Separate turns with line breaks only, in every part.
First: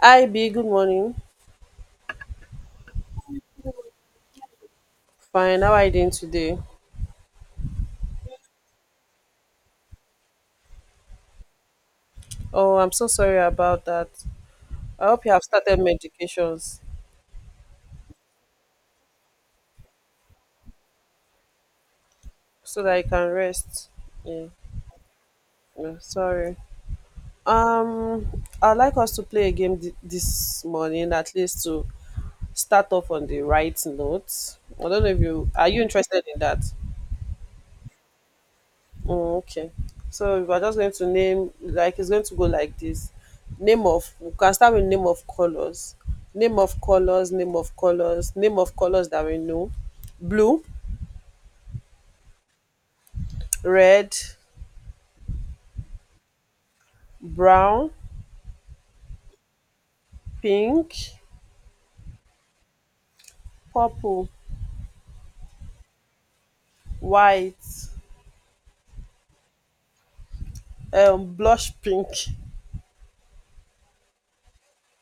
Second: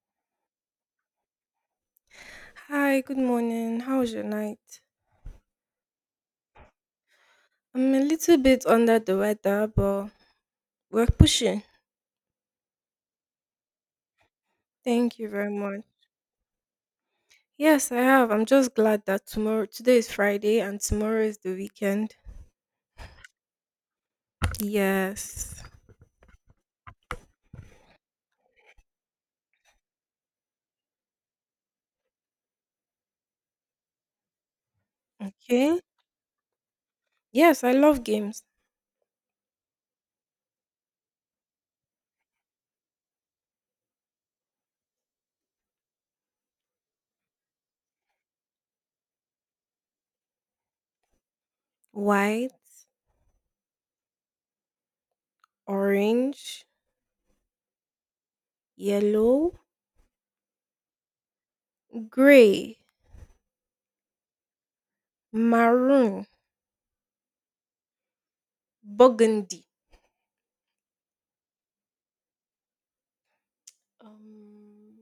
Hi B, good morning.
Hi, good morning. How was your night?
Fine, how are you doing today?
I'm a little bit under the weather, but we're pushing.
Oh, I'm so sorry about that. I
Thank
hope
you
you have
very
started
much.
medications
Yes, I have. I'm just glad that tomorrow, today is Friday and tomorrow is the weekend.
so that you can rest. Yeah,
Yes.
yeah, sorry. Um, I'd like us to play a game this morning, at least to start off on the right note. I don't know if you are
Okay.
you interested in that?
Yes, I love games.
Oh, okay. So we're just going to name, like it's going to go like this. Name of, we can start with name of colors. Name of colors, name of colors, name of colors that we know. Blue,
White,
red,
orange,
brown,
yellow,
pink,
gray,
purple,
maroon,
white,
burgundy,
blush pink,
um,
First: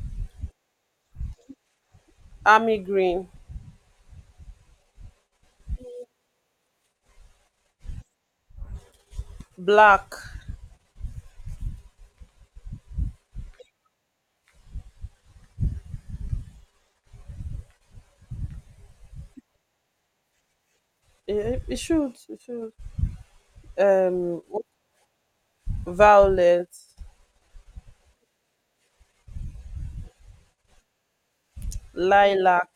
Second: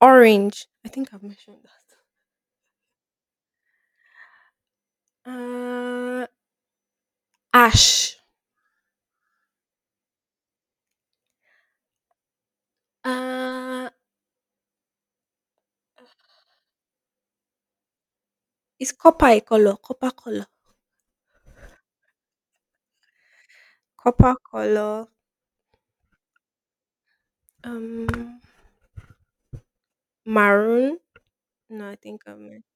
orange. I think I've mentioned
army green,
that. Ash.
black.
Uh, Is copper a color? Copper color.
It should it should.
Copper
um
color,
Violet,
um, maroon? No, I think
lilac,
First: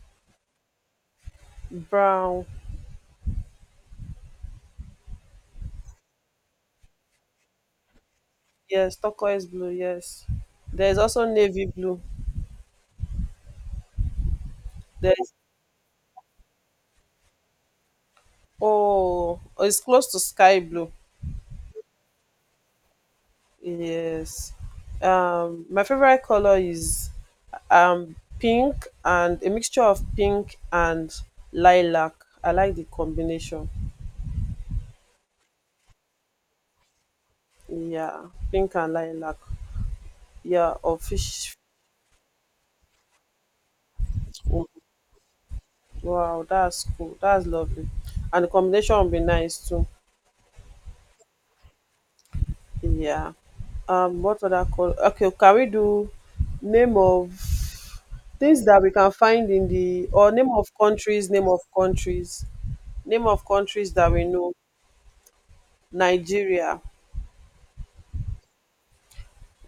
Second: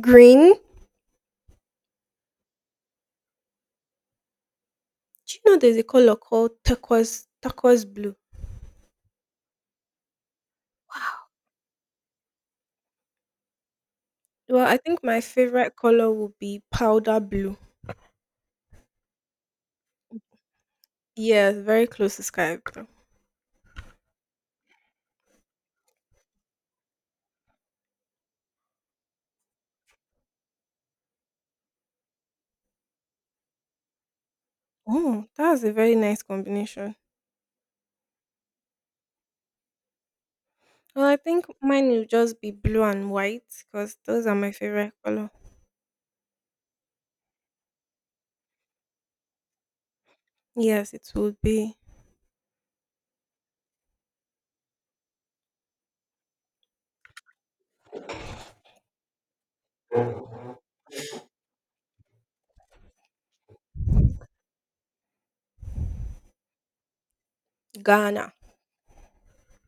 green.
brown.
Do you know there's a color called turquoise blue?
Yes, turquoise blue, yes. There's also navy blue.
Well, I think my
There's,
favorite color would be powder blue.
oh, it's close to sky blue.
Yeah, very close to sky blue.
Yes. My favorite color is pink, and a mixture of pink and lilac. I like the combination.
Oh, that's a very nice combination.
Yeah, pink and lilac. Yeah, or
Well, I think
fish.
mine will just be blue and white because those are my favorite color.
Wow, that's cool. That's lovely. And the combination will be nice too.
Yes, it would be.
Yeah. What other call? Okay, can we do name of things that we can find in the, or name of countries, name of countries, name of countries that we know: Nigeria,
Ghana,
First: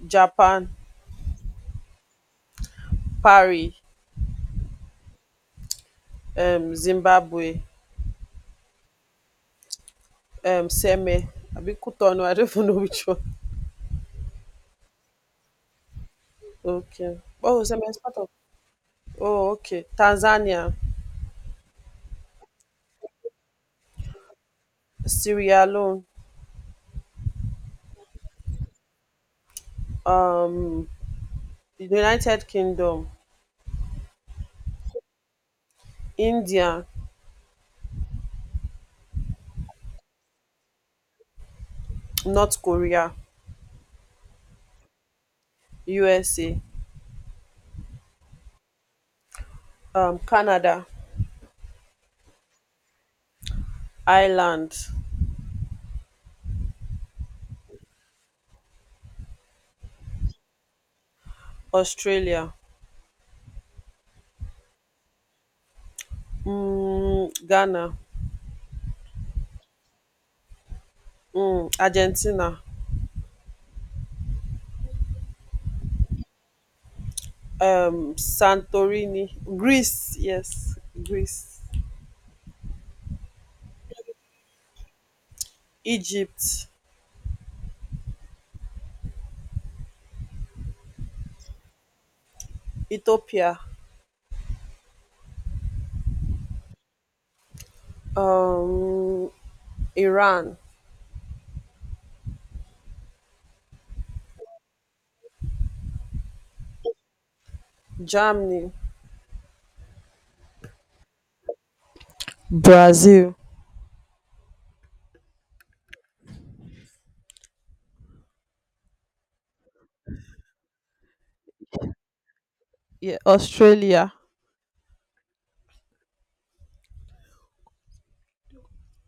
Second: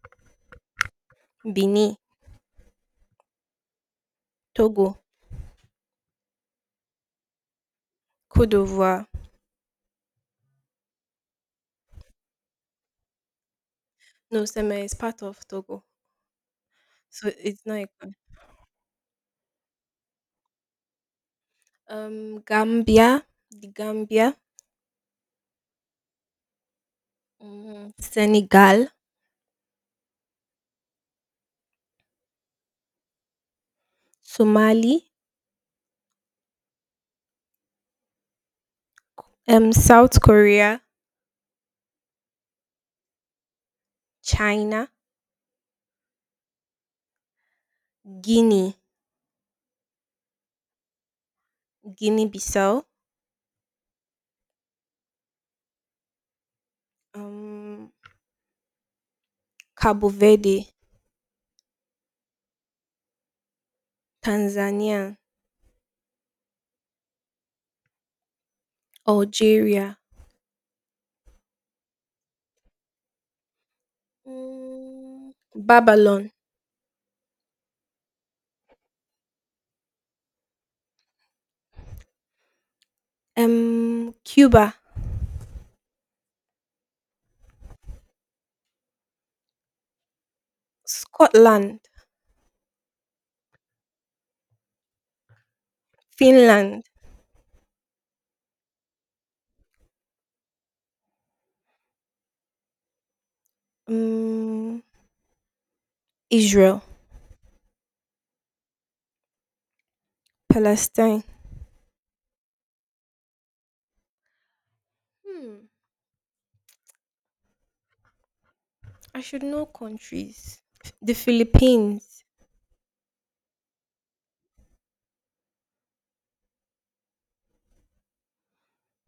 Japan,
Benin,
Paris,
Togo,
Zimbabwe,
Cote d'Ivoire.
Seme. I be Cotonou. I don't even know which one.
No, Seme is part of Togo.
Okay.
So
Oh,
it's not
Seme is
Ekpa.
part of. Oh, okay. Tanzania,
Gambia, the Gambia,
Sierra Leone,
mm, Senegal,
um, United Kingdom,
Somali,
India,
South Korea,
North Korea,
China,
USA.
Guinea,
Canada,
Guinea-Bissau,
Ireland,
um, Cabo Verde,
Australia,
Tanzania,
Ghana,
Algeria,
Argentina,
mm, Babylon,
Santorini, Greece, yes, Greece,
Cuba,
Egypt,
Scotland,
Ethiopia,
Finland,
um Iran,
um, Israel,
Germany,
Palestine.
Brazil.
Hmm, I should know countries. The Philippines.
Yeah, Australia,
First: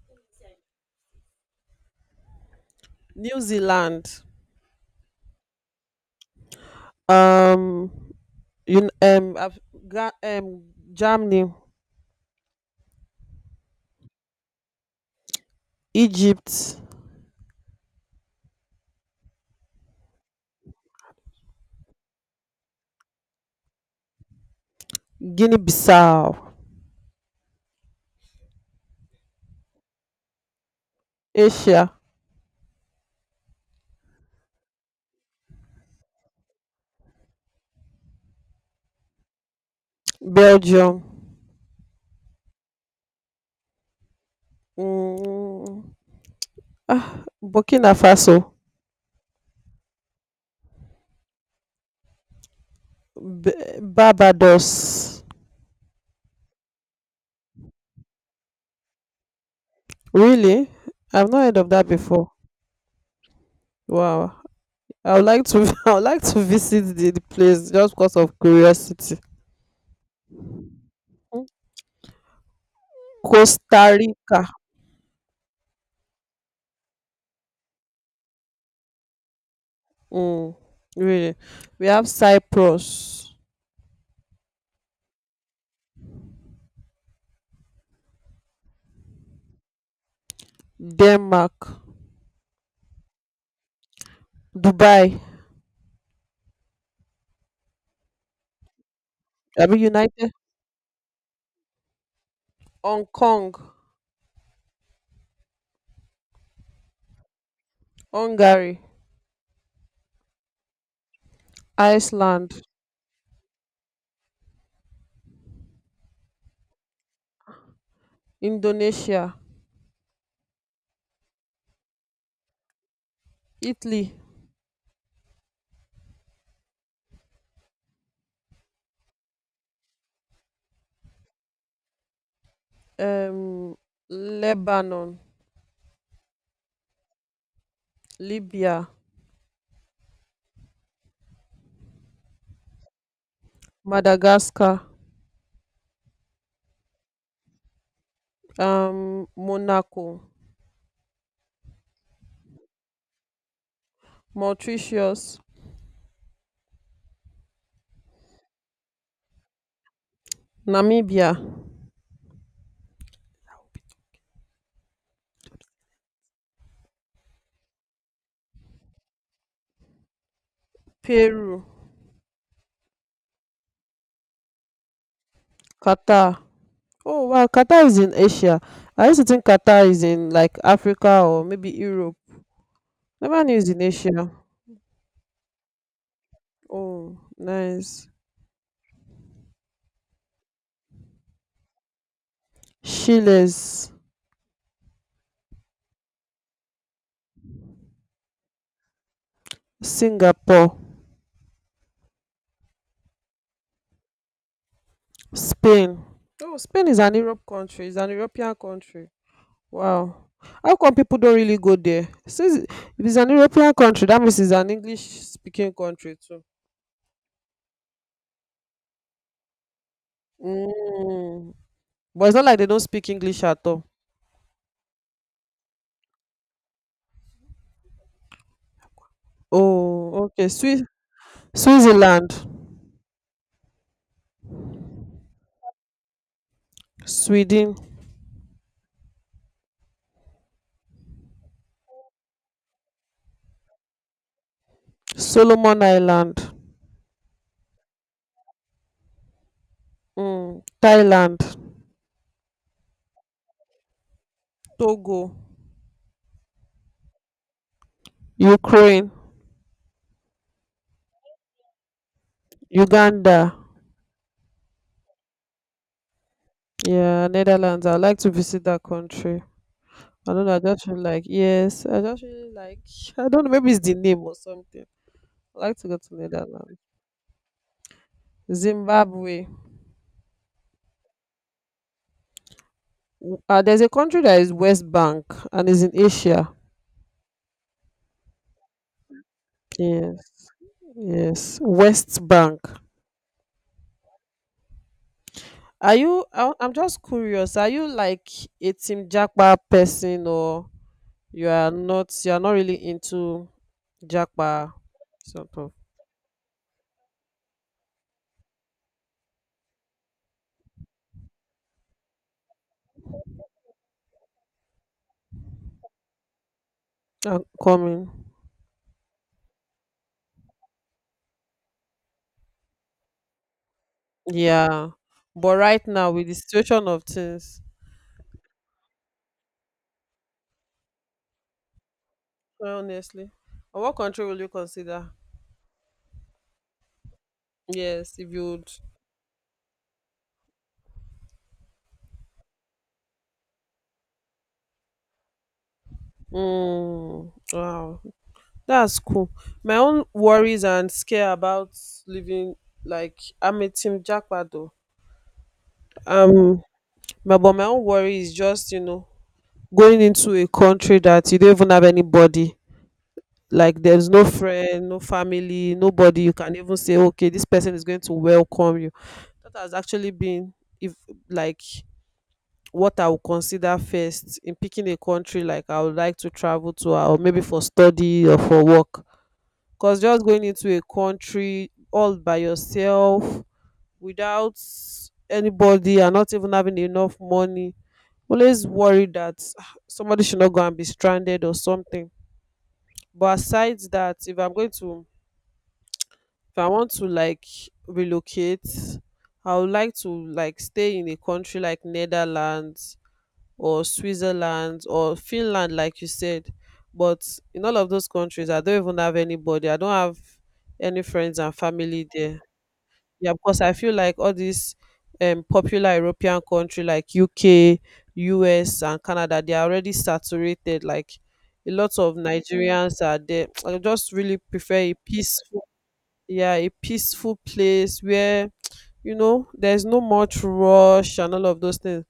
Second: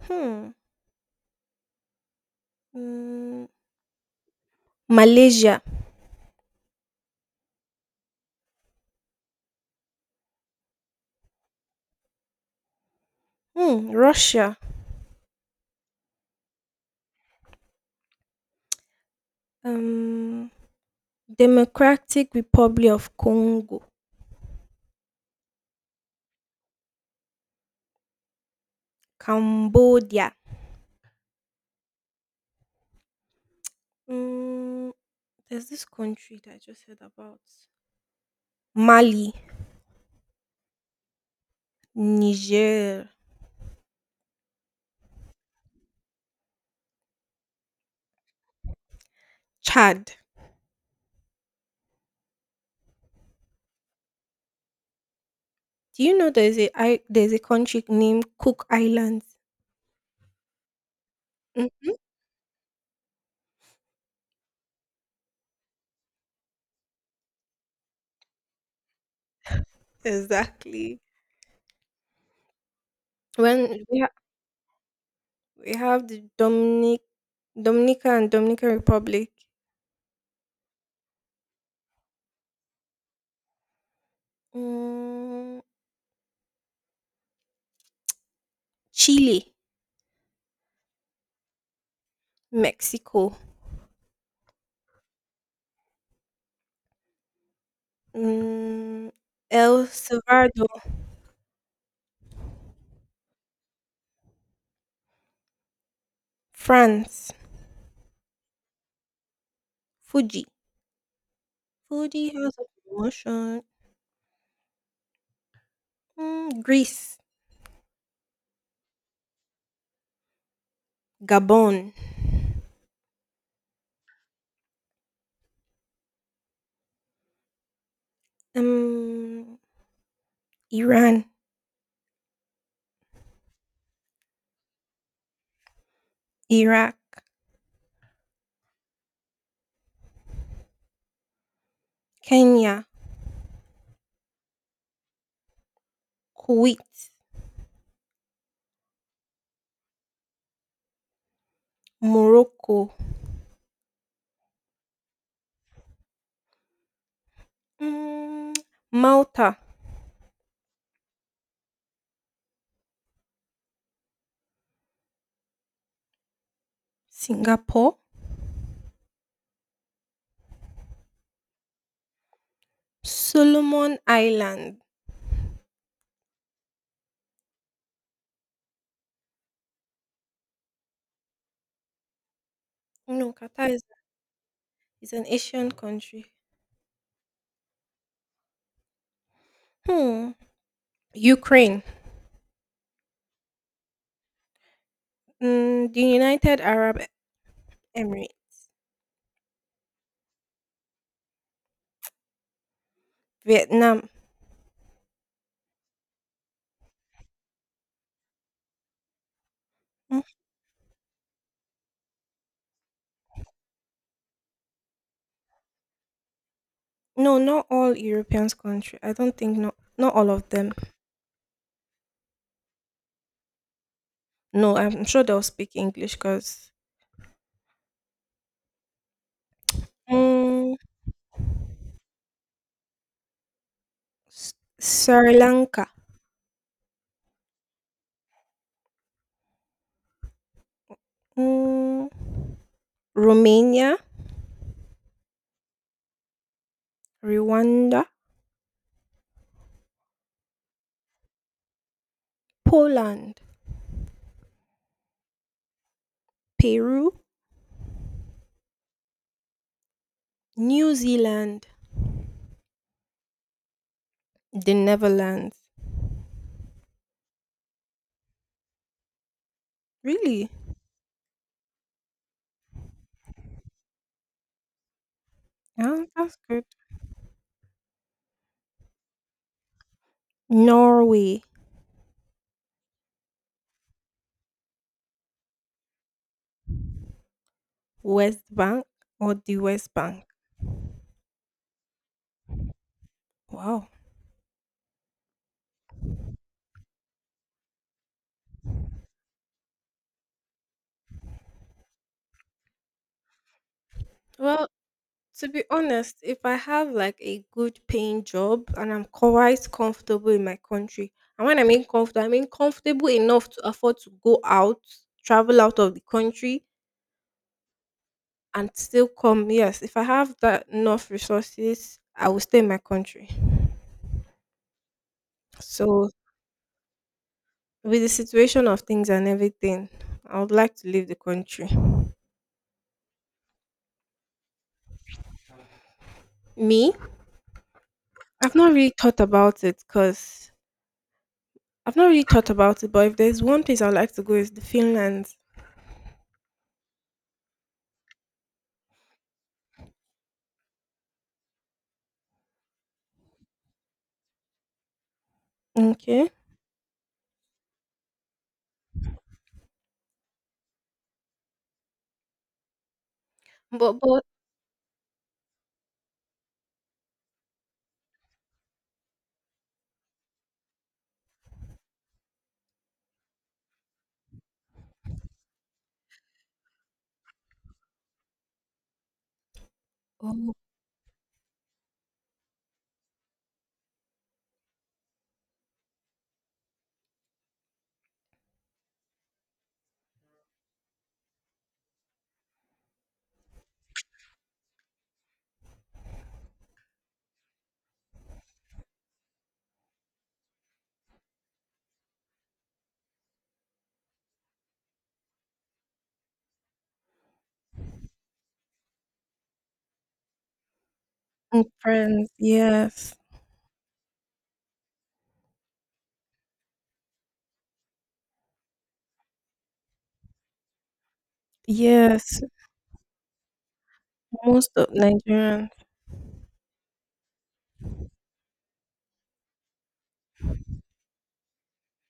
Hmm.
New
Mm,
Zealand,
Malaysia.
um un- um Af- Ga- um Germany,
Hmm. Russia.
Egypt,
Um. Democratic Republic of Congo.
Guinea-Bissau,
Cambodia.
Asia,
Mm, there's this country that I just heard about. Mali,
Belgium.
Niger,
Mm, ah, Burkina Faso,
Chad.
Barbados.
Do you know there's a I, there's a country named Cook Islands?
Really? I've not heard of that
Mm,
before. Wow. I would like to I would like to visit the place just because of curiosity.
exactly.
Mm.
When
Costa
we, ha-
Rica.
we have the Dominica and Dominican Republic,
Mm, really. We have Cyprus,
mm, Chile,
Denmark,
Mexico,
Dubai,
mm, El
Abi United,
Salvador,
Hong Kong,
France,
Hungary,
Fuji, Fuji
Iceland,
House of Emotion, mm, Greece,
Indonesia,
Gabon,
Italy,
um, Iran,
um, Lebanon.
Iraq,
Libya,
Kenya,
Madagascar,
Kuwait,
Monaco,
Morocco,
Mauritius,
mm, Malta,
Namibia,
Singapore,
Peru,
Solomon Island.
Qatar. Oh wow, Qatar is in Asia. I used to think Qatar is in like Africa or maybe Europe.
No,
Never knew it's
Qatar
in Asia.
is an Asian country.
Oh, nice.
Hmm. Ukraine,
Chiles,
mm, the United Arab Emirates,
Singapore,
Vietnam.
Spain. Oh, Spain is an Europe country. It's an European country. Wow. How come people don't really go there? Since, if it's an European country, that means it's an English speaking country too.
No, not all European country. I don't think not all of them.
Mm. But it's not like they don't speak English at all.
No, I'm sure they'll speak English because
Oh, okay.
mm,
Swiss, Switzerland,
S- Sri Lanka,
Sweden,
mm, Romania,
Solomon Island,
Rwanda,
mm. Thailand,
Poland,
Togo,
Peru,
Ukraine,
New Zealand,
Uganda.
the Netherlands.
Yeah, Netherlands. I'd like to visit that country. I don't
Really?
know. I just feel like yes. I just feel like I don't know. Maybe it's the name or something. I like to go
Yeah,
to
that's good.
Netherlands. Zimbabwe.
Norway,
There's a country that is West Bank and is in Asia.
West Bank or the West Bank.
Yes, yes, West Bank.
Wow.
Are you? I'm just curious. Are you like a Team Jackpa person, or you are not? You are not really into
Well,
Jackpa
to
sort
be
of,
honest, if I have like a good paying job and I'm quite comfortable in my country, and when I mean comfortable enough to afford to go out, travel out of the country,
coming.
and still come. Yes, if I have that enough resources, I will stay in my country.
Yeah, but right
So,
now with the situation of things,
with the situation of things and everything, I would like to leave the country.
honestly, what country will you consider?
Me,
Yes, if you
I've
would.
not really thought about it because I've not really thought about it. But if there's one place I'd like to go, is the Finland.
Mm, wow. That's cool. My own worries and scare about living, like I'm a team jackpot though.
Okay.
Um my, but my own worry is just, you know, going into a country that you don't even have anybody. Like
But
there's
but
no friend, no family, nobody you can even say, okay, this person is going to welcome you. That has actually been, if, like, what I would consider first in picking a country like I would like to travel to or maybe for study or for work. Because just going
oh,
into a country all by yourself without anybody and not even having enough money, always worry that ah, somebody should not go and be stranded or something. But aside that, if I'm going to, if I want to like relocate, I would like to like stay in a country like Netherlands or Switzerland or Finland, like you said. But in all of those countries, I don't even have anybody. I don't have any friends and
and
family
friends,
there.
yes,
Yeah, because I feel like all these popular European country like UK, US, and Canada, they are already saturated. Like a lot of
yes,
Nigerians are there. I just really
most
prefer
of
a peaceful,
Nigerians,
yeah, a peaceful place where you know there's no much rush and all of those things.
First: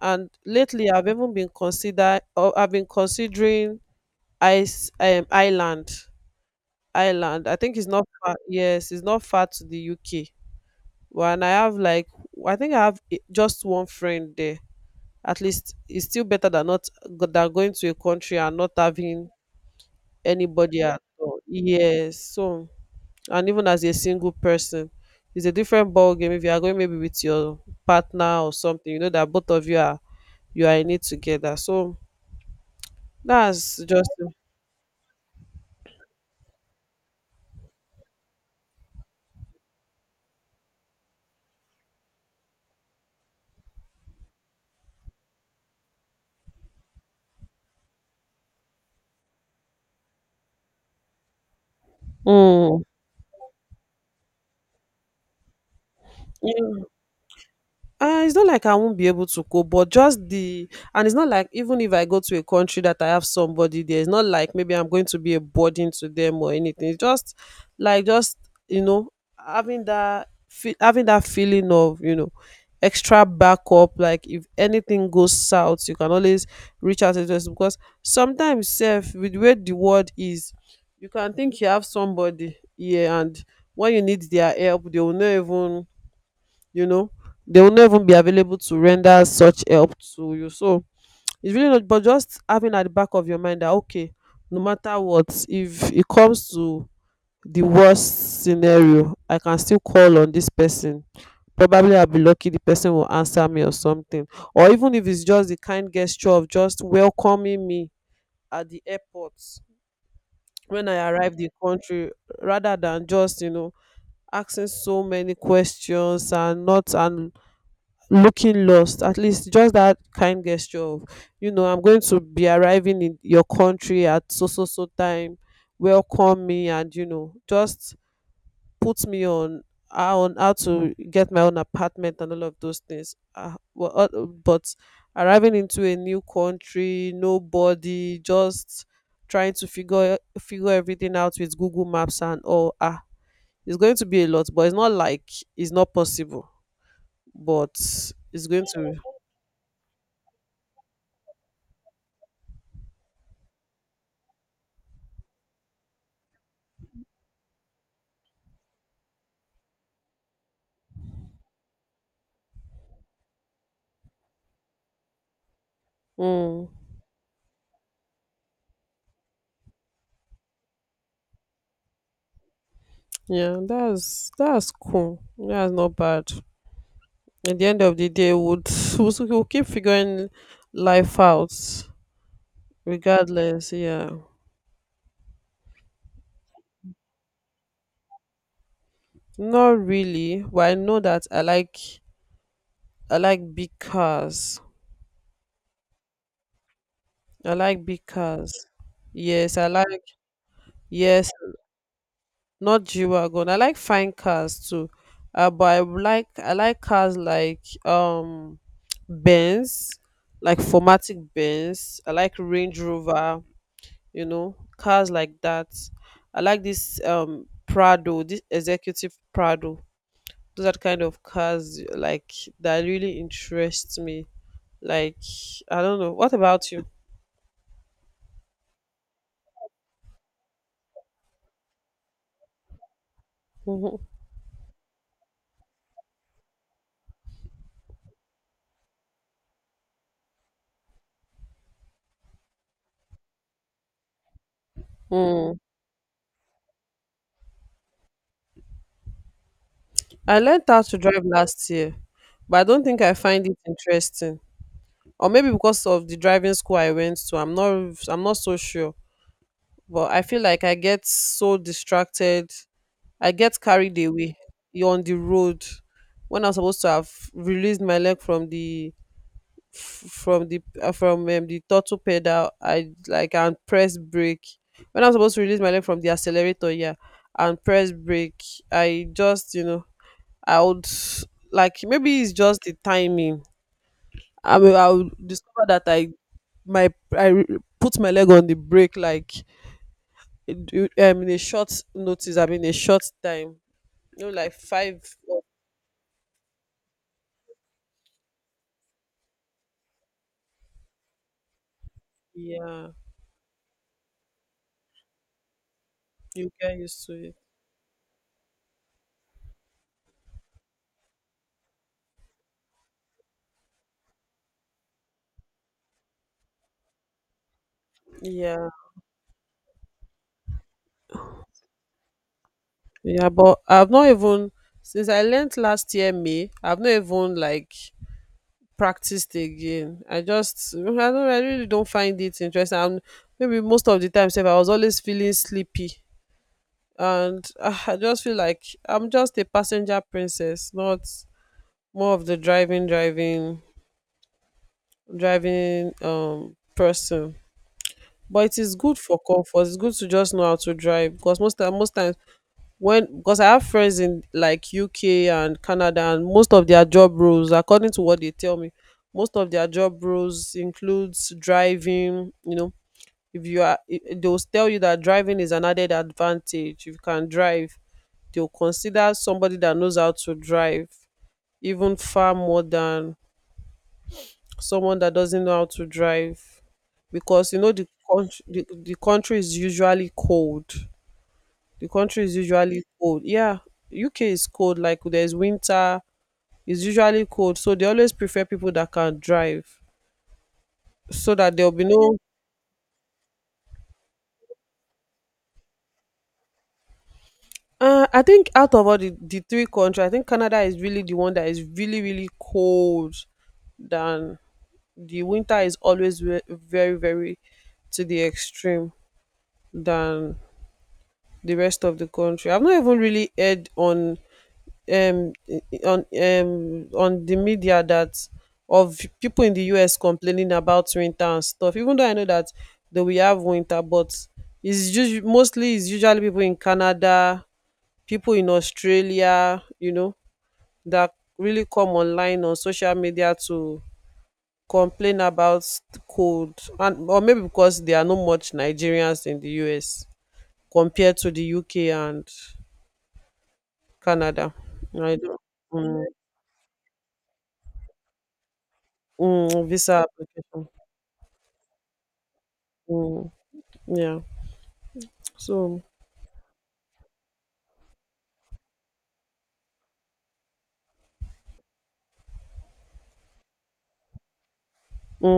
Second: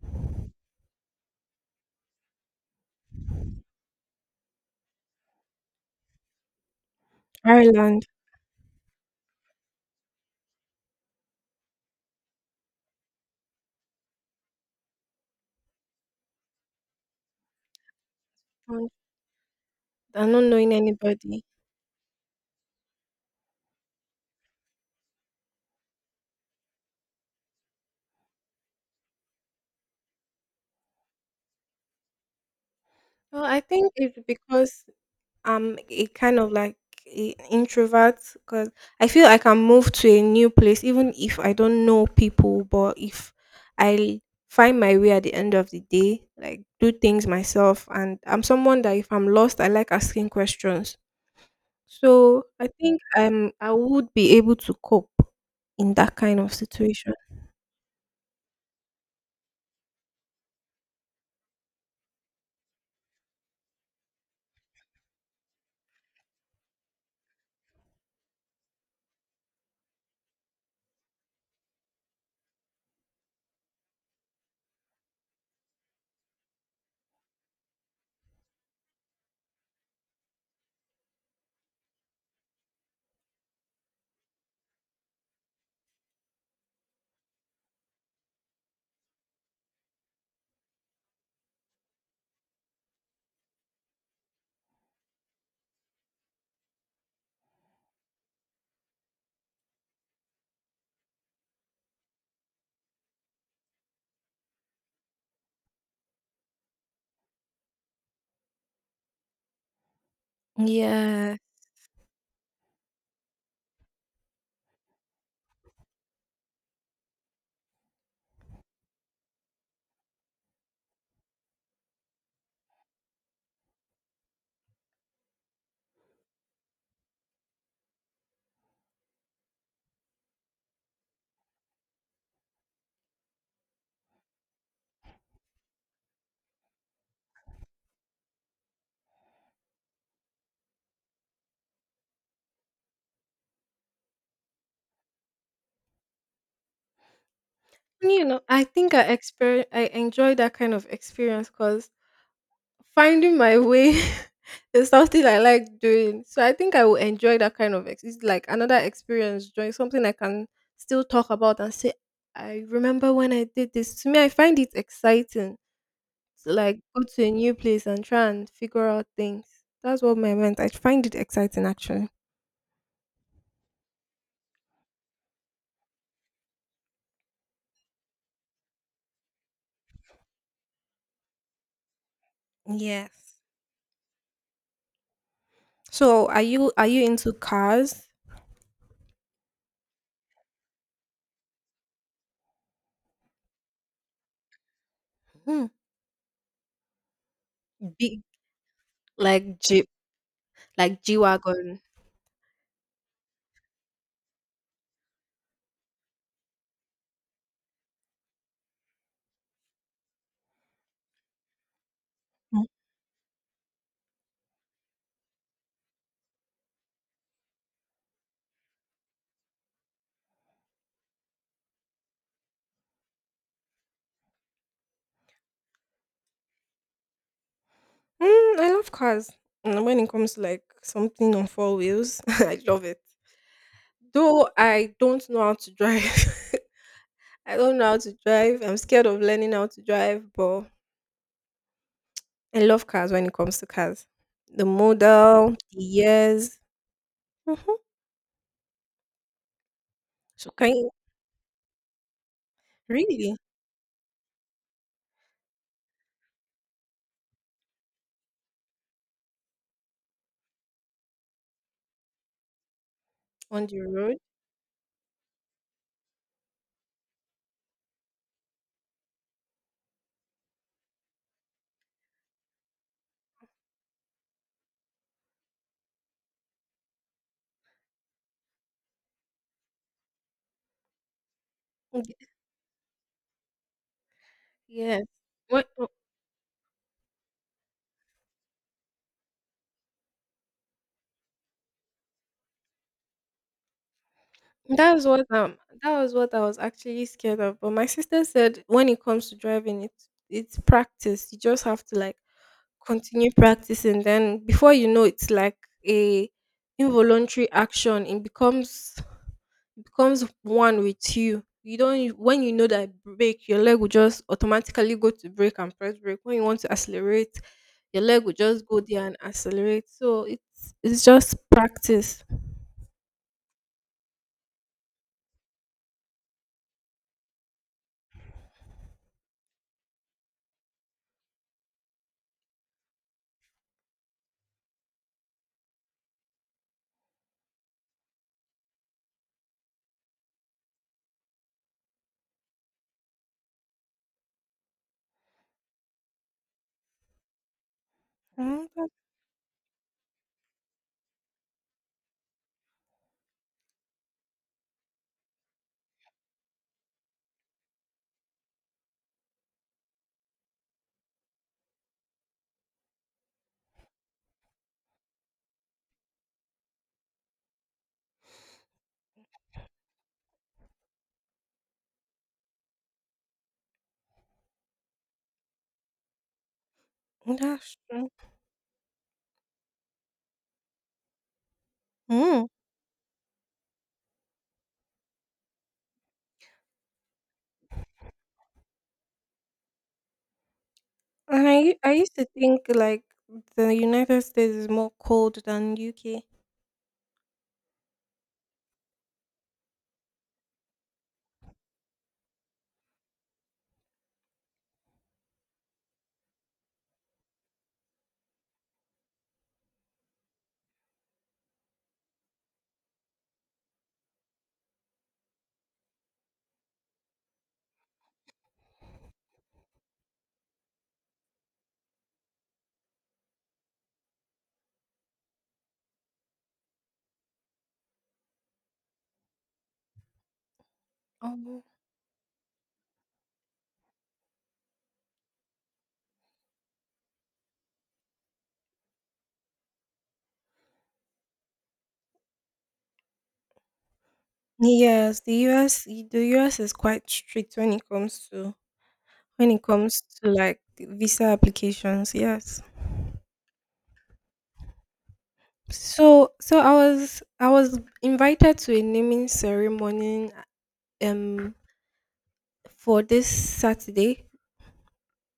And lately, I've even been consider, or I've been considering ice Ireland. Ireland. I think it's
Ireland,
not far. Yes, it's not far to the UK. Well, and I have like I think I have just one friend there. At least it's still better than not than going to a country and not
and
having
are not knowing
anybody at all.
anybody.
Yes. So, and even as a single person, it's a different ball game if you are going maybe with your partner or something. You know that both of you are, you are in it together. So
Well, I
that's
think
just.
it's because I'm a kind of like a introvert, because I feel I can move to a new place even if I don't know people, but if I find my way at the end of the day, like do things myself, and I'm someone that if I'm lost, I like asking questions. So I
Mm.
think I'm I would be able to cope in that kind of situation.
It's not like I won't be able to cope, but just the, and it's not like even if I go to a country that I have somebody there, it's not like maybe I'm going to be a burden to them or anything. It's just like just, you know, having that having that feeling of, you know, extra backup. Like if anything goes south, you can always reach out to us, because sometimes self with where the world is, you can think you have somebody here and when you need their help, they will not even, you know, they will not even be available to render such help to you. So it's really not, but just having at the back of your mind that okay, no matter what, if it comes to the worst scenario, I can still call on this person, probably I'll be lucky, the person will answer me or something. Or even if it's just the kind gesture of just welcoming me at the airport when I arrive
Yeah.
the country, rather than just, you know, asking so many questions and not, and looking lost. At least just that kind gesture of, you know, I'm going to be arriving in your country at so so so time, welcome me and, you know, just put me on how, on how to get my own apartment and all of those things. But arriving into a new country, nobody, just trying to figure everything out with Google Maps and all, ah, it's going to be a lot. But it's not like it's not possible. But
You know,
it's
I
going
think
to.
I enjoy that kind of experience because finding my way is something I like doing. So I think I will enjoy that kind of it's like another experience, doing something I can still talk about and say, I remember when I did this. To me, I find it exciting. To
Mm,
like go to a new place and try and figure out things. That's what my meant. I find it exciting actually.
yeah, that's cool. That's not bad. At the end of the day, we'll, we'll keep figuring life out,
Yes.
regardless. Yeah,
So are you into cars?
not really. But I know that I like, I like big cars.
Hmm.
I like big
Big.
cars. Yes,
Like
I
Jeep,
like,
like G
yes,
Wagon.
not G-Wagon. I like fine cars too. But I would like, I like cars like um Benz, like formatic Benz. I like
Mm.
Range Rover. You know cars like that. I like this prado, this executive prado. Those are the kind of cars like that really interest me. Like, I don't know, what about you?
Mm, I love cars. And when it comes to like something on four wheels, I love it.
Mhm.
Though I don't know how to drive. I don't know how to drive. I'm scared of learning how to drive, but I love cars when it comes to cars. The model,
Mm.
the years. Hmm.
I
So
learned
can
how
you
to drive last year, but I don't think I
really
find it interesting. Or maybe because of the driving school I went to, I'm not, I'm not so sure. But I feel like I get so distracted. I get
on the
carried
road?
away. You're on the road when I'm supposed to have released my leg from the f- from the from the throttle pedal. I like and press brake when I'm supposed to release my leg from the accelerator. Yeah, and press brake. I just, you know, I would like,
Okay.
maybe it's just the timing. I mean, I
Yes.
would discover
What
that
what-
I, my, I put my leg on the brake like in- in a short notice. I mean a short time, you know, like five.
that was what I was actually scared of. But my sister said when it comes to driving it's practice. You just have to like
Yeah,
continue practicing. Then before you know it's like a
you get used to it.
involuntary action. It becomes one with you. You don't when you know that brake, your leg will just automatically go to brake and press brake. When you want to accelerate, your leg will just
Yeah,
go there and accelerate. So it's just practice.
yeah, but I've not even, since I learnt last year May, I've not even like practiced again. I just, I don't, I really don't find it interesting. And maybe most of the time, sef, I was always feeling sleepy, and ah, I just feel like I'm just a passenger princess, not more of the driving, driving, driving person. But it
Mm,
is
that-
good for comfort. It's good to just know how to drive. Because most time, most times when, because I have friends in like UK and Canada, and most of their job roles, according to what they tell me, most of their job roles includes driving. You know, if you are, they'll tell you that driving is an added advantage. If you can drive, they'll consider somebody that knows how to drive even far more than someone that doesn't know how to drive, because you know
that's
the
true.
country, the country is usually cold. The country is
Mm.
usually cold. Yeah, UK is cold. Like there's winter. It's usually cold, so they always prefer people that can drive, so
And
that there'll be
I used
no.
to think like the United States is more cold than UK.
I think out of all the three countries, I think Canada is really the one that is really really cold. Than the winter is always very very to the extreme than the rest of the country. I've not even really heard um on the media that of people in the US complaining about winter and stuff. Even though I know that they will have winter, but it's just mostly it's usually people in Canada, people in Australia, you know, that
Oh.
really come online on social media to complain about cold and or maybe because there are no much Nigerians in the US compared to the UK and Canada. I
Yes,
don't,
the US
mm.
the US is quite strict when it comes to when it
Mm,
comes
visa
to like
application.
the visa applications. Yes.
Mm, yeah. So,
So I was I was invited to a naming ceremony um for this Saturday,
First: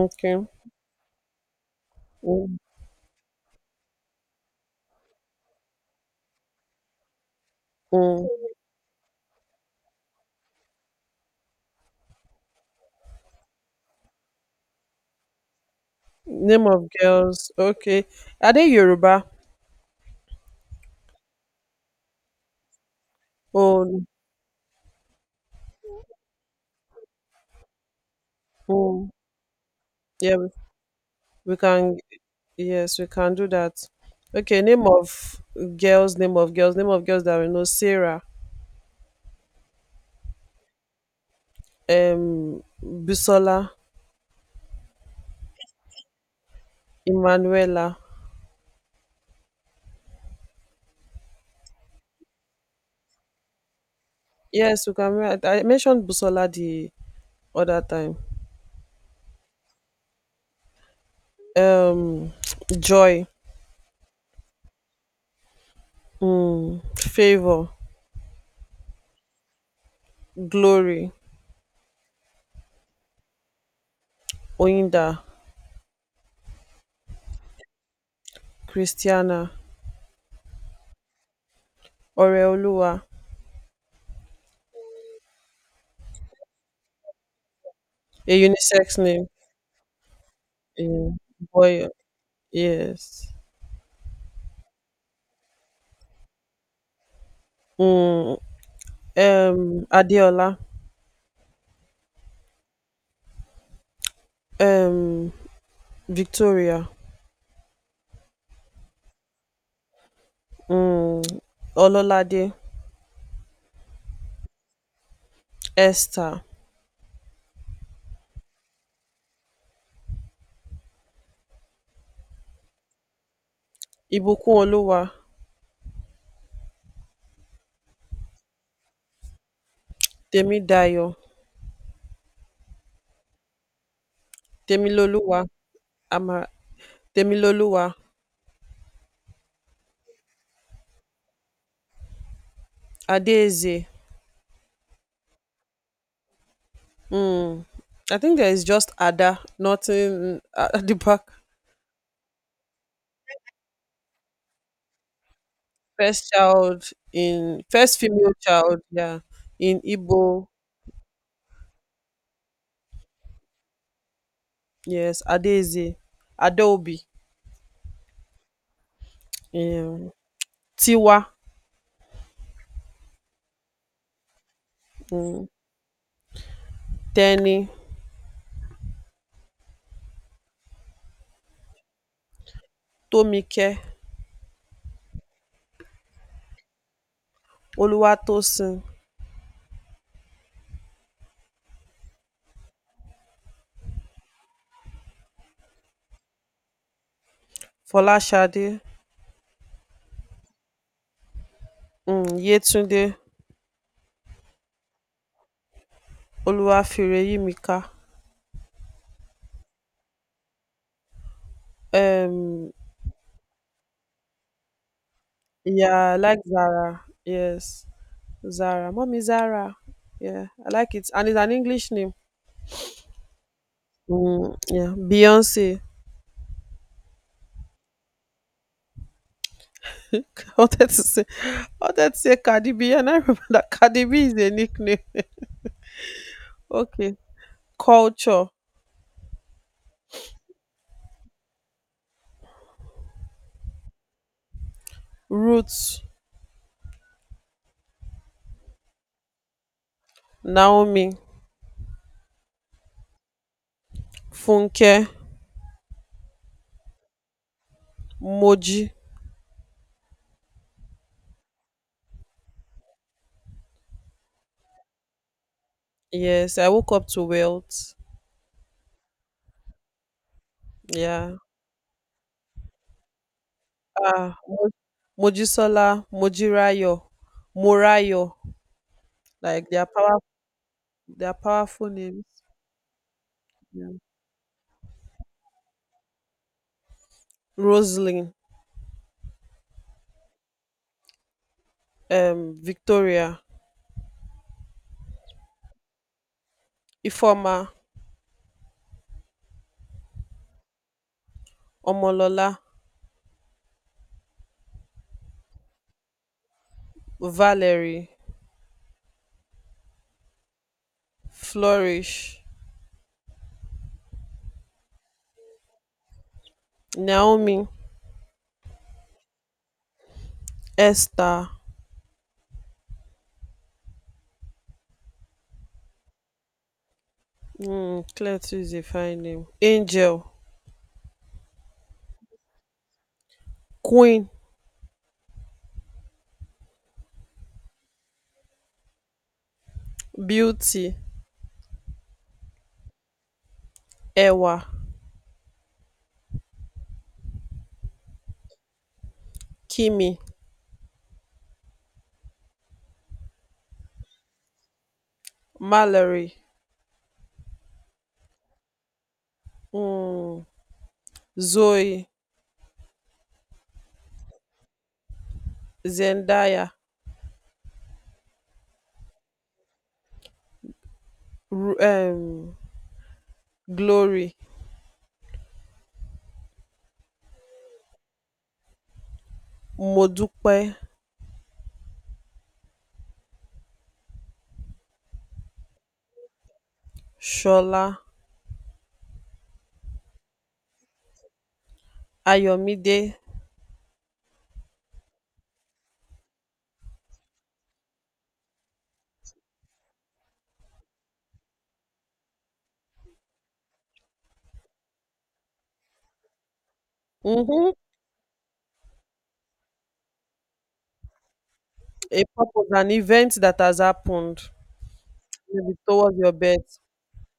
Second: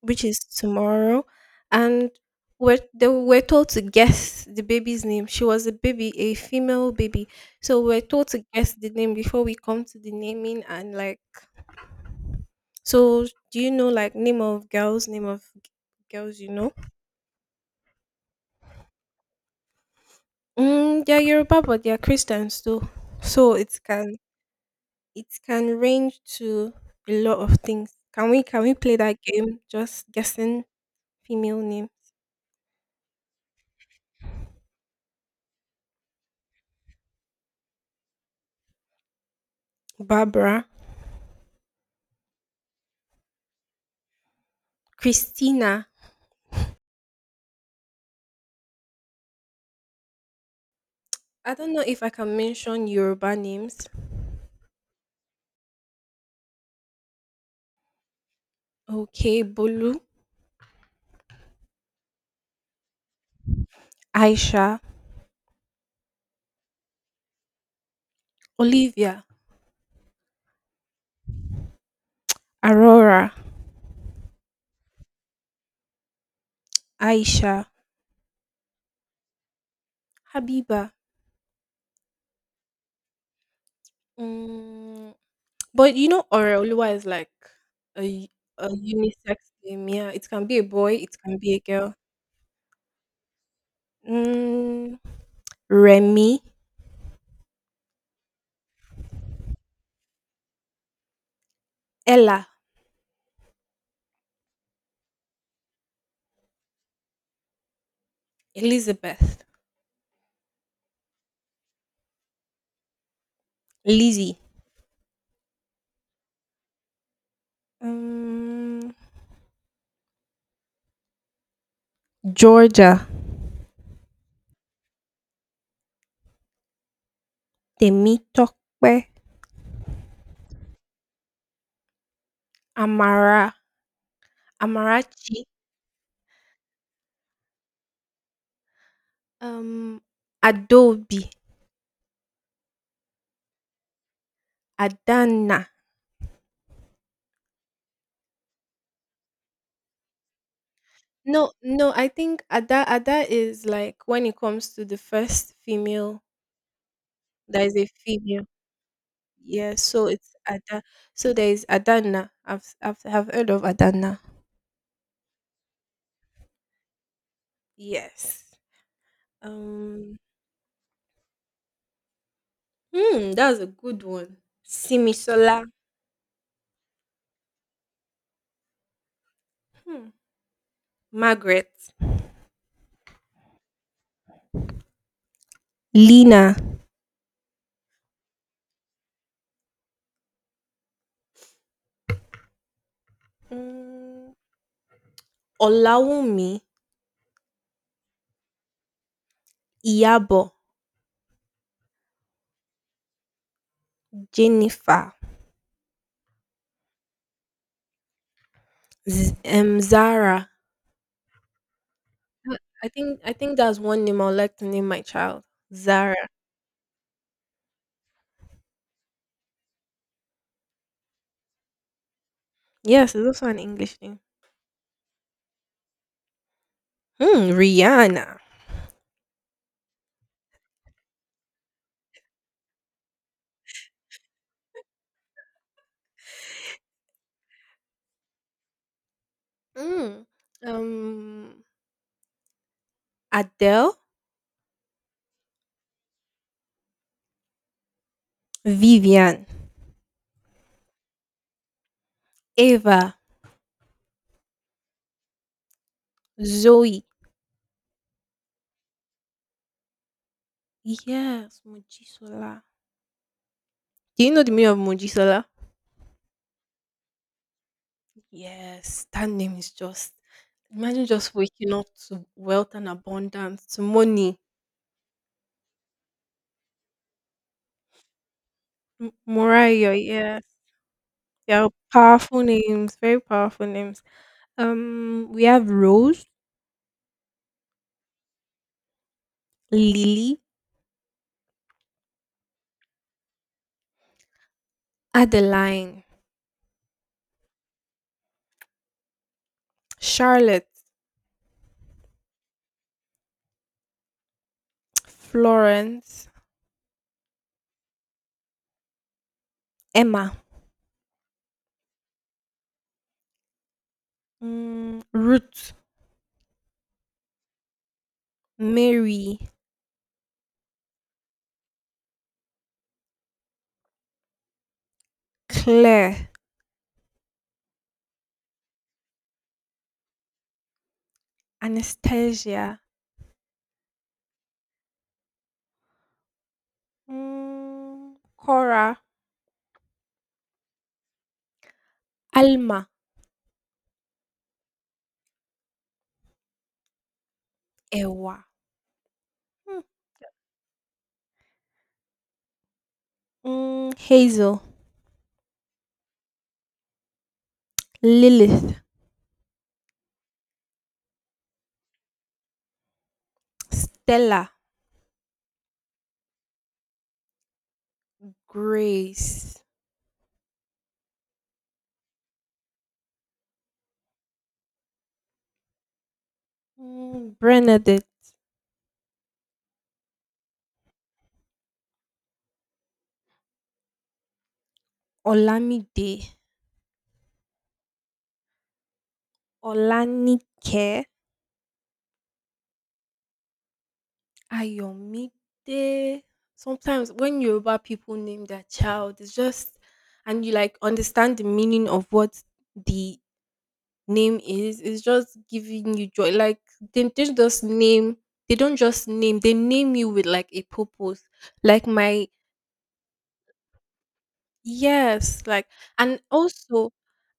which is tomorrow, and
Mm,
we're they were told to guess the baby's name. She was a baby, a female baby. So we're told to
mm.
guess the name before we come to the naming and like so do you know like name of girls, name of girls you
Name
know?
of girls. Okay. Are they Yoruba?
Mm, they're Yoruba but they're Christians too. So it
Oh,
can it can range to a lot of things. Can we play
mm,
that game? Just
yeah.
guessing
We
female name.
can. Yes, we can do that. Okay. Name of girls. Name of girls. Name of girls that we know. Sarah.
Barbara.
Busola.
Christina.
Emanuela.
I don't know if I can mention Yoruba names.
Yes, we can. Write- I mentioned Busola the other time.
Okay, Bolu.
Um. Joy.
Aisha.
Mm, favor.
Olivia.
Glory.
Aurora.
Oyinda.
Aisha.
Christiana.
Habiba.
Oreoluwa,
Mm, but you know Oreoluwa is like a
a
a
unisex name
unisex name. Yeah, it can be a boy, it
in.
can be a
Boy
girl.
yes,
Mm, Remy.
um, Adeola,
Ella.
um, Victoria,
Elizabeth.
um, Ọlọ́ládé,
Lizzie,
Esther,
um, Georgia,
Ìbùkúnolúwa,
Temitope,
Tèmídayọ̀,
Amara,
Tèmilolúwa,
Amarachi,
Ama Tèmilolúwa,
um, Adobe,
Adéèzè,
Adana.
um, I think there is just Ada, nothing at the back.
No, no, I think Ada is like when it comes to the first female,
First child in
there is a
first female
female.
child, yeah,
Yeah,
in
so it's
Igbo,
Ada. So there is Adana. I've heard of Adana.
yes. Adaeze, Adaobi,
Yes.
um
Um.
Tiwa,
Hmm, that's a good one.
um
Simisola.
Teni,
Hmm. Margaret.
Tomike,
Lina.
Oluwatosin,
Mm, Olawumi,
Fọláṣadé,
Iyabo,
Yétúndé,
Jennifer,
Olúwafẹ́rẹ́yìmíkà,
Zara. Uh,
um
I think that's one name I'd like to name my child.
yeah, I
Zara.
like Zara, yes. Zara, mummy Zara, yeah, I like it, and it's an English name.
Yes, it's also an English name.
Yeah, Beyonce.
Hmm, Rihanna.
I I wanted to say Cardi B, and I remember that Cardi B is a nickname. Okay. Culture,
Mm, um, Adele,
Roots,
Vivian,
Naomi,
Eva,
Funke,
Zoe.
Moji.
Yes, Mojisola. Do you know the meaning of Mojisola?
Yes, I woke up to wealth.
Yes, that name is just. Imagine just
Yeah.
waking up to wealth and abundance, to
Ah,
money.
Mo- Mojisola, Mojirayo, Morayo. Like they are
Morayo,
power,
yeah.
they are
Yeah,
powerful names.
powerful names, very powerful
Yeah.
names. We have Rose,
Rosalind,
Lily,
Victoria,
Adeline,
Ifoma,
Charlotte,
Omolola,
Florence,
Valerie,
Emma,
Flourish,
mm, Ruth,
Naomi,
Mary,
Esther.
Claire,
Clear too is a fine name. Angel,
Anastasia,
Queen,
mm, Cora,
Beauty,
Alma,
Ẹwà,
Ewa, mm,
Kimi,
mm, Hazel,
Mallory,
Lilith,
um Zoe,
Stella,
Zendaya,
Grace,
um Glory,
mm, Bernadette,
Modupe,
Olamide.
Shola,
Olanike.
Ayomide.
Ayomide. Sometimes when Yoruba people name their child, it's just and you like understand the meaning of what the name is. It's just giving you joy. Like they just
um
name. They don't just name. They name you with like a purpose. Like
A
my
purpose, an event that has happened
yes, like
maybe towards
and
your birth.
also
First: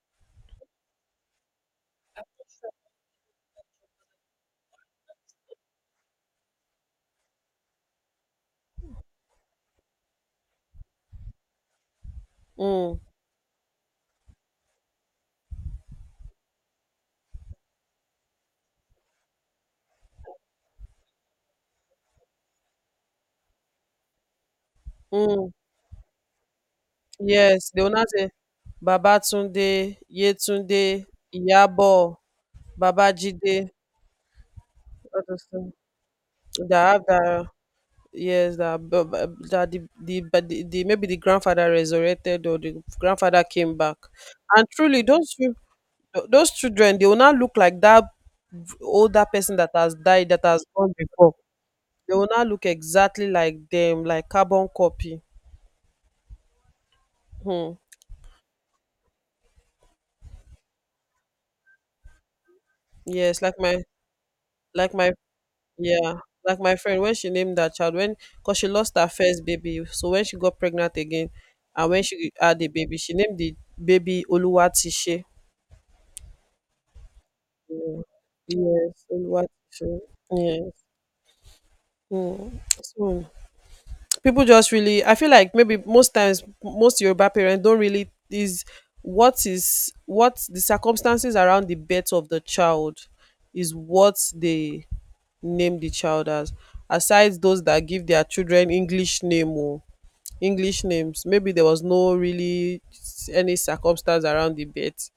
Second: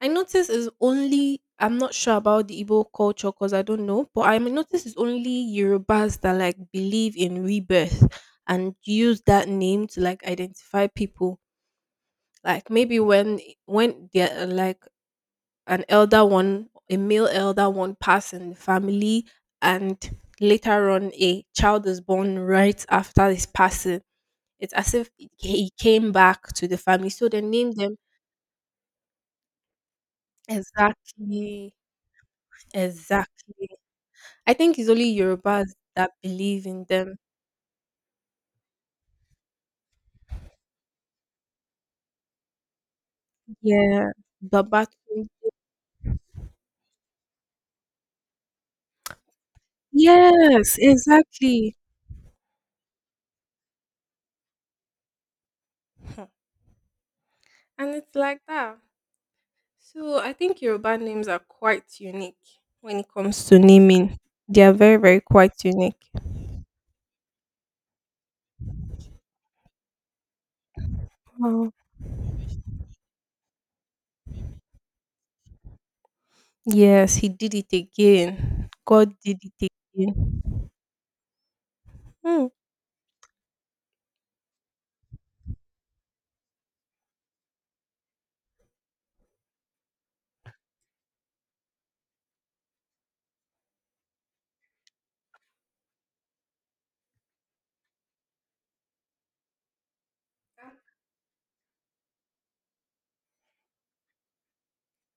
I notice is only I'm not sure about the Igbo culture because I don't know, but I notice it's only Yorubas that like believe in rebirth and use that name to like identify people. Like maybe
um
when they're like an elder one, a male elder one pass in the family, and later on a child is born right after his passing. It's as if he
um
he came back to the family, so they
Yes,
name
they will
them
now say Babatunde, Yetunde,
exactly.
Iyabo. Babajide,
Exactly. I think it's only
all those things
Yorubas that believe in
that have
them.
that, yes, that that the but the maybe the grandfather resurrected or the grandfather came back,
Yeah.
and truly
Babatunde.
those children they will not look like that older person that has died that has
Yes,
gone before.
exactly.
They will not look exactly like them, like carbon copy.
Hmm.
Hmm.
And it's like that. So I think Yoruba names are quite unique when it
Yes,
comes to naming. They are
like
very,
my
very quite
yeah,
unique.
like my friend, when she named that child, when because she lost her first baby, so when she got pregnant again,
Oh.
and when she had the baby, she named the baby Oluwatishe.
Yes, he did it
Mm.
again.
Yes,
God did it
Oluwatishe.
again.
Yes.
Hmm.
Mm. So people just really, I feel like maybe most times most Yoruba parents don't really is what the circumstances around the birth of the child is what they name the child as. Aside those that give their children English name, oh, English names. Maybe there was no really s- any circumstance around the birth,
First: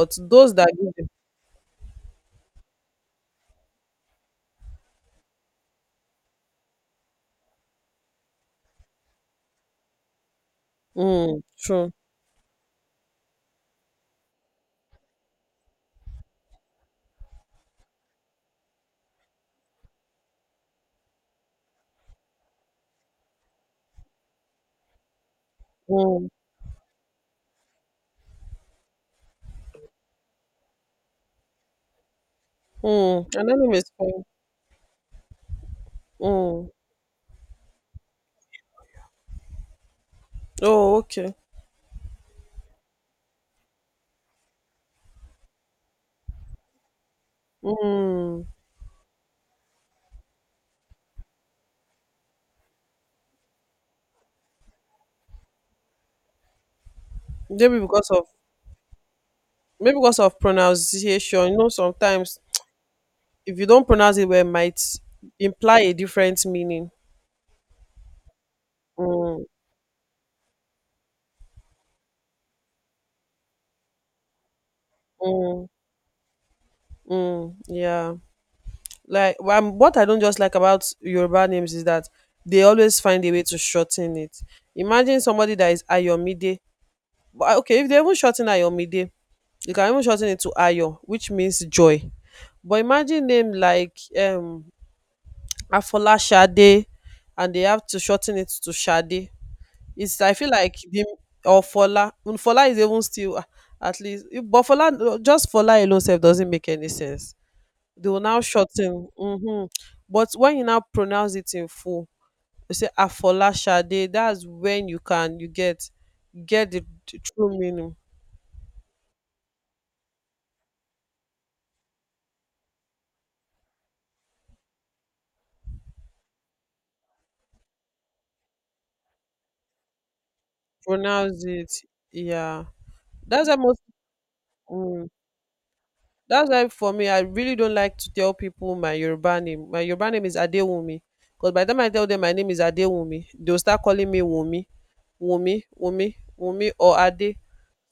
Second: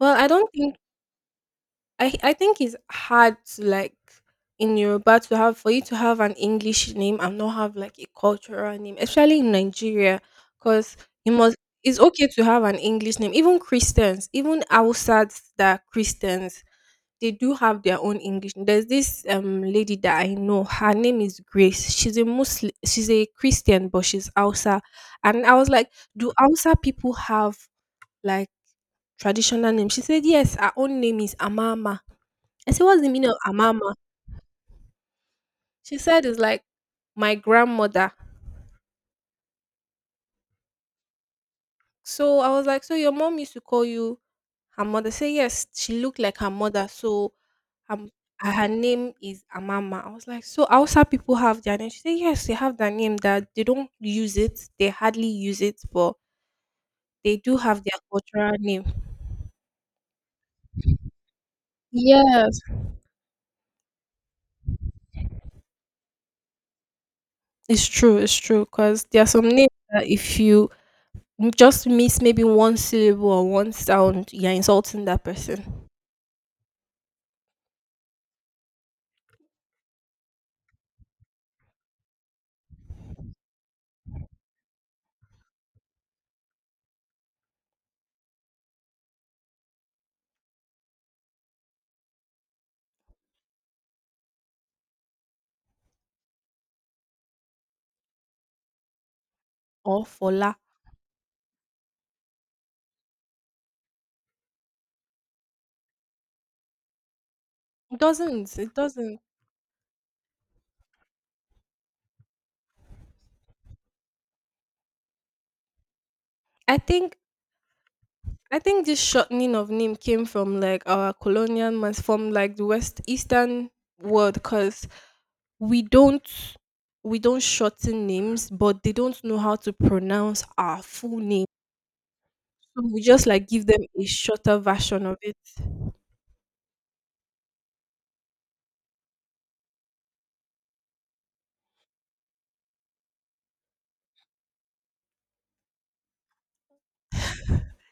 Well, I don't
those that
think
give them,
I think it's hard to like in Yoruba to have for you to have an English name and not have like a cultural name, especially in Nigeria, because you
mm,
must.
true.
It's okay to have an English name. Even Christians, even outside that are Christians, they do have their own English. There's this lady that I know. Her name is Grace. She's a Muslim. She's a Christian, but she's Hausa. And I was like,
Mm,
do Hausa people have like traditional names? She said yes. Her own name is Amama. I said, what's the
mm.
meaning of
Anonymous.
Amama?
Coin.
She said, it's like
Mm.
my grandmother.
Oh, okay.
So I was like, so your mom used to call you her mother? Say, yes, she looked like her mother. So um,
Mm.
her name is Amama. I was like, so Hausa people have their name? She said, yes, they have their name that they don't use it. They hardly use it, but they do
Maybe
have their
because of
cultural name.
maybe because of pronunciation. You know, sometimes
Yes,
if you don't pronounce it well, it might imply a different meaning.
it's true. It's true because there are
Mm,
some names that if you just miss maybe one syllable or one sound, you're insulting that person.
mm, mm. Yeah. Like what I don't just like about Yoruba names is that they always find a way to shorten it. Imagine somebody that is Ayomide. But okay, if they even shorten Ayomide, you can even shorten it to Ayo, which means joy. But imagine name like Afolashade and they have to shorten it to Shade.
Or
It's I feel
Fola.
like the or Fola. When Fola is even still ah, at least but Fola just Fola alone self doesn't make any sense.
It
They will now
doesn't. It
shorten.
doesn't.
Mhm. But when you now pronounce it in full, you say Afolashade. That's when you can you get
I think
the true meaning.
I think this shortening of name came from like our colonial mas from like the West Eastern world because we don't we don't shorten names, but they don't know how to pronounce our full
Pronounce
name.
it. Yeah.
So we just like
That's
give
almost.
them a shorter version
Mm.
of it.
That's why for me, I really don't like to tell people my Yoruba name. My Yoruba name is Adewumi. Because by the time I tell them my name is Adewumi, they'll start calling me Wumi, Wumi, Wumi, Wumi, or Ade.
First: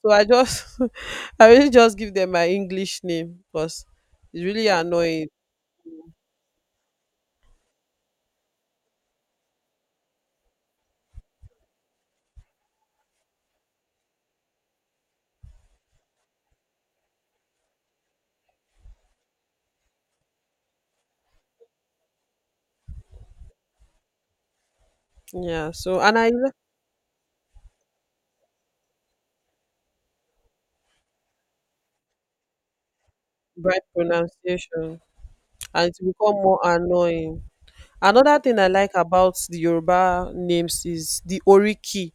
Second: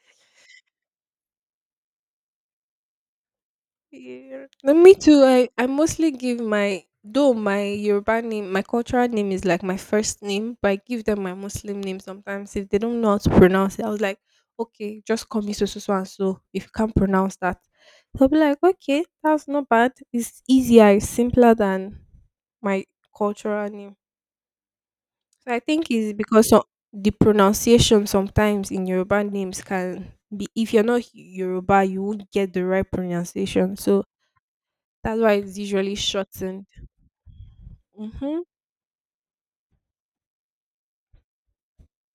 So I just, I really just give them my English name because it's
Yeah.
really
No, me too.
annoying.
I mostly give my though my Yoruba name, my cultural name is like my first name, but I give them my Muslim name sometimes if they don't know how to pronounce it. I was like, okay, just call me so so so and so if you can't pronounce that. They'll be like, okay, that's not bad. It's easier, it's simpler than my cultural name. So I
Yeah.
think
So,
it's
and I
because
like
of the pronunciation sometimes in Yoruba names can be if you're not Yoruba, you won't get the right pronunciation.
bright
So
pronunciation
that's why it's
and
usually
it's become more
shortened.
annoying. Another
Mm-hmm.
thing I like about the Yoruba names is the Oriki,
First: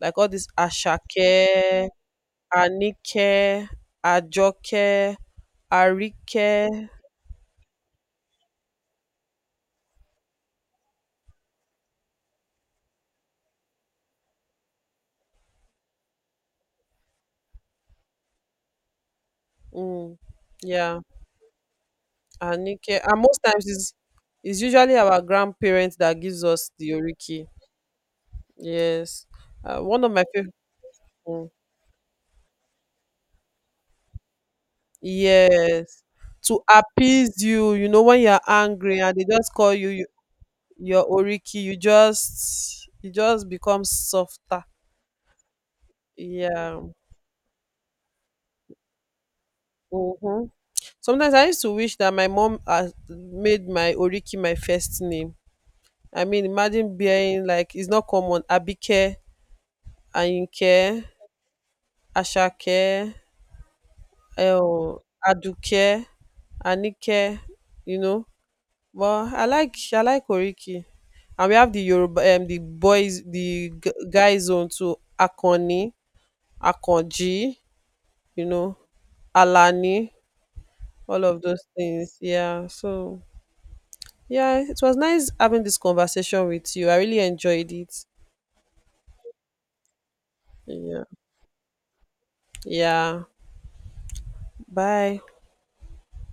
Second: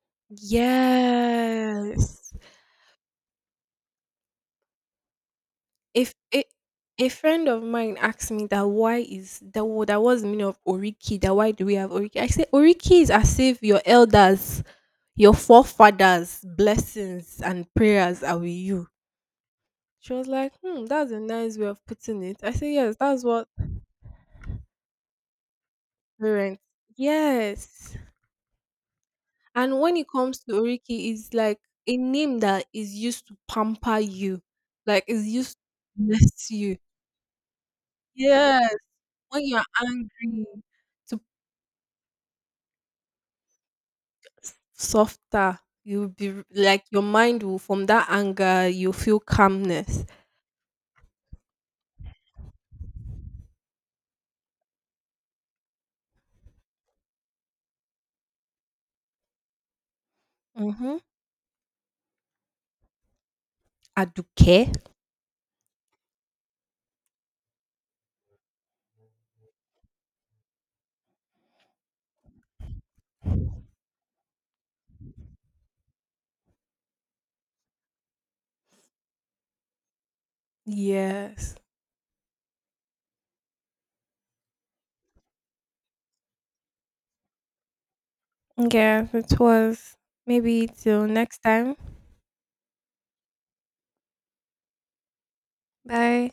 like all this Ashake,
Yes.
Àníkẹ́, Àjọkẹ́,
If a
Àríkẹ́.
a friend of mine asked me that why is that what that was the meaning of Oriki, that why do we have Oriki? I say Oriki is as if your elders, your forefathers' blessings and prayers are with you. She
Mm,
was like, hmm,
yeah,
that's a nice way of putting it. I say, yes,
Àníkẹ́. And
that's
most
what
times it's usually our grandparents that gives
parents.
us the Oriki.
Yes.
Yes.
And when
One
it
of my
comes to
favorite.
Oriki, it's like a name that is used to pamper you, like it's used to
Yes.
bless
To
you.
appease you, you know, when you're
Yes,
angry and they
when
just
you're
call you, you
angry,
your
to
Oriki, you just become softer.
softer, you'll be
Yeah.
like your mind will from that anger, you'll feel calmness.
Mm-hmm. Sometimes I used to wish that my mom made my Oriki my first name. I mean, imagine bearing like it's not common. Abike,
Mm-hmm.
Ayinke, Ashake,
Aduke.
um, Aduke, Anike, you know. But I like Oriki, and we have the Yoruba, the boys, the guys on too. Akoni, Akonji, you know, Alani, all of
Yes.
those things. Yeah. So yeah, it was nice having this conversation with you. I really enjoyed it.
Yeah, it was. Maybe
Yeah.
till next time.
Yeah. Bye.
Bye.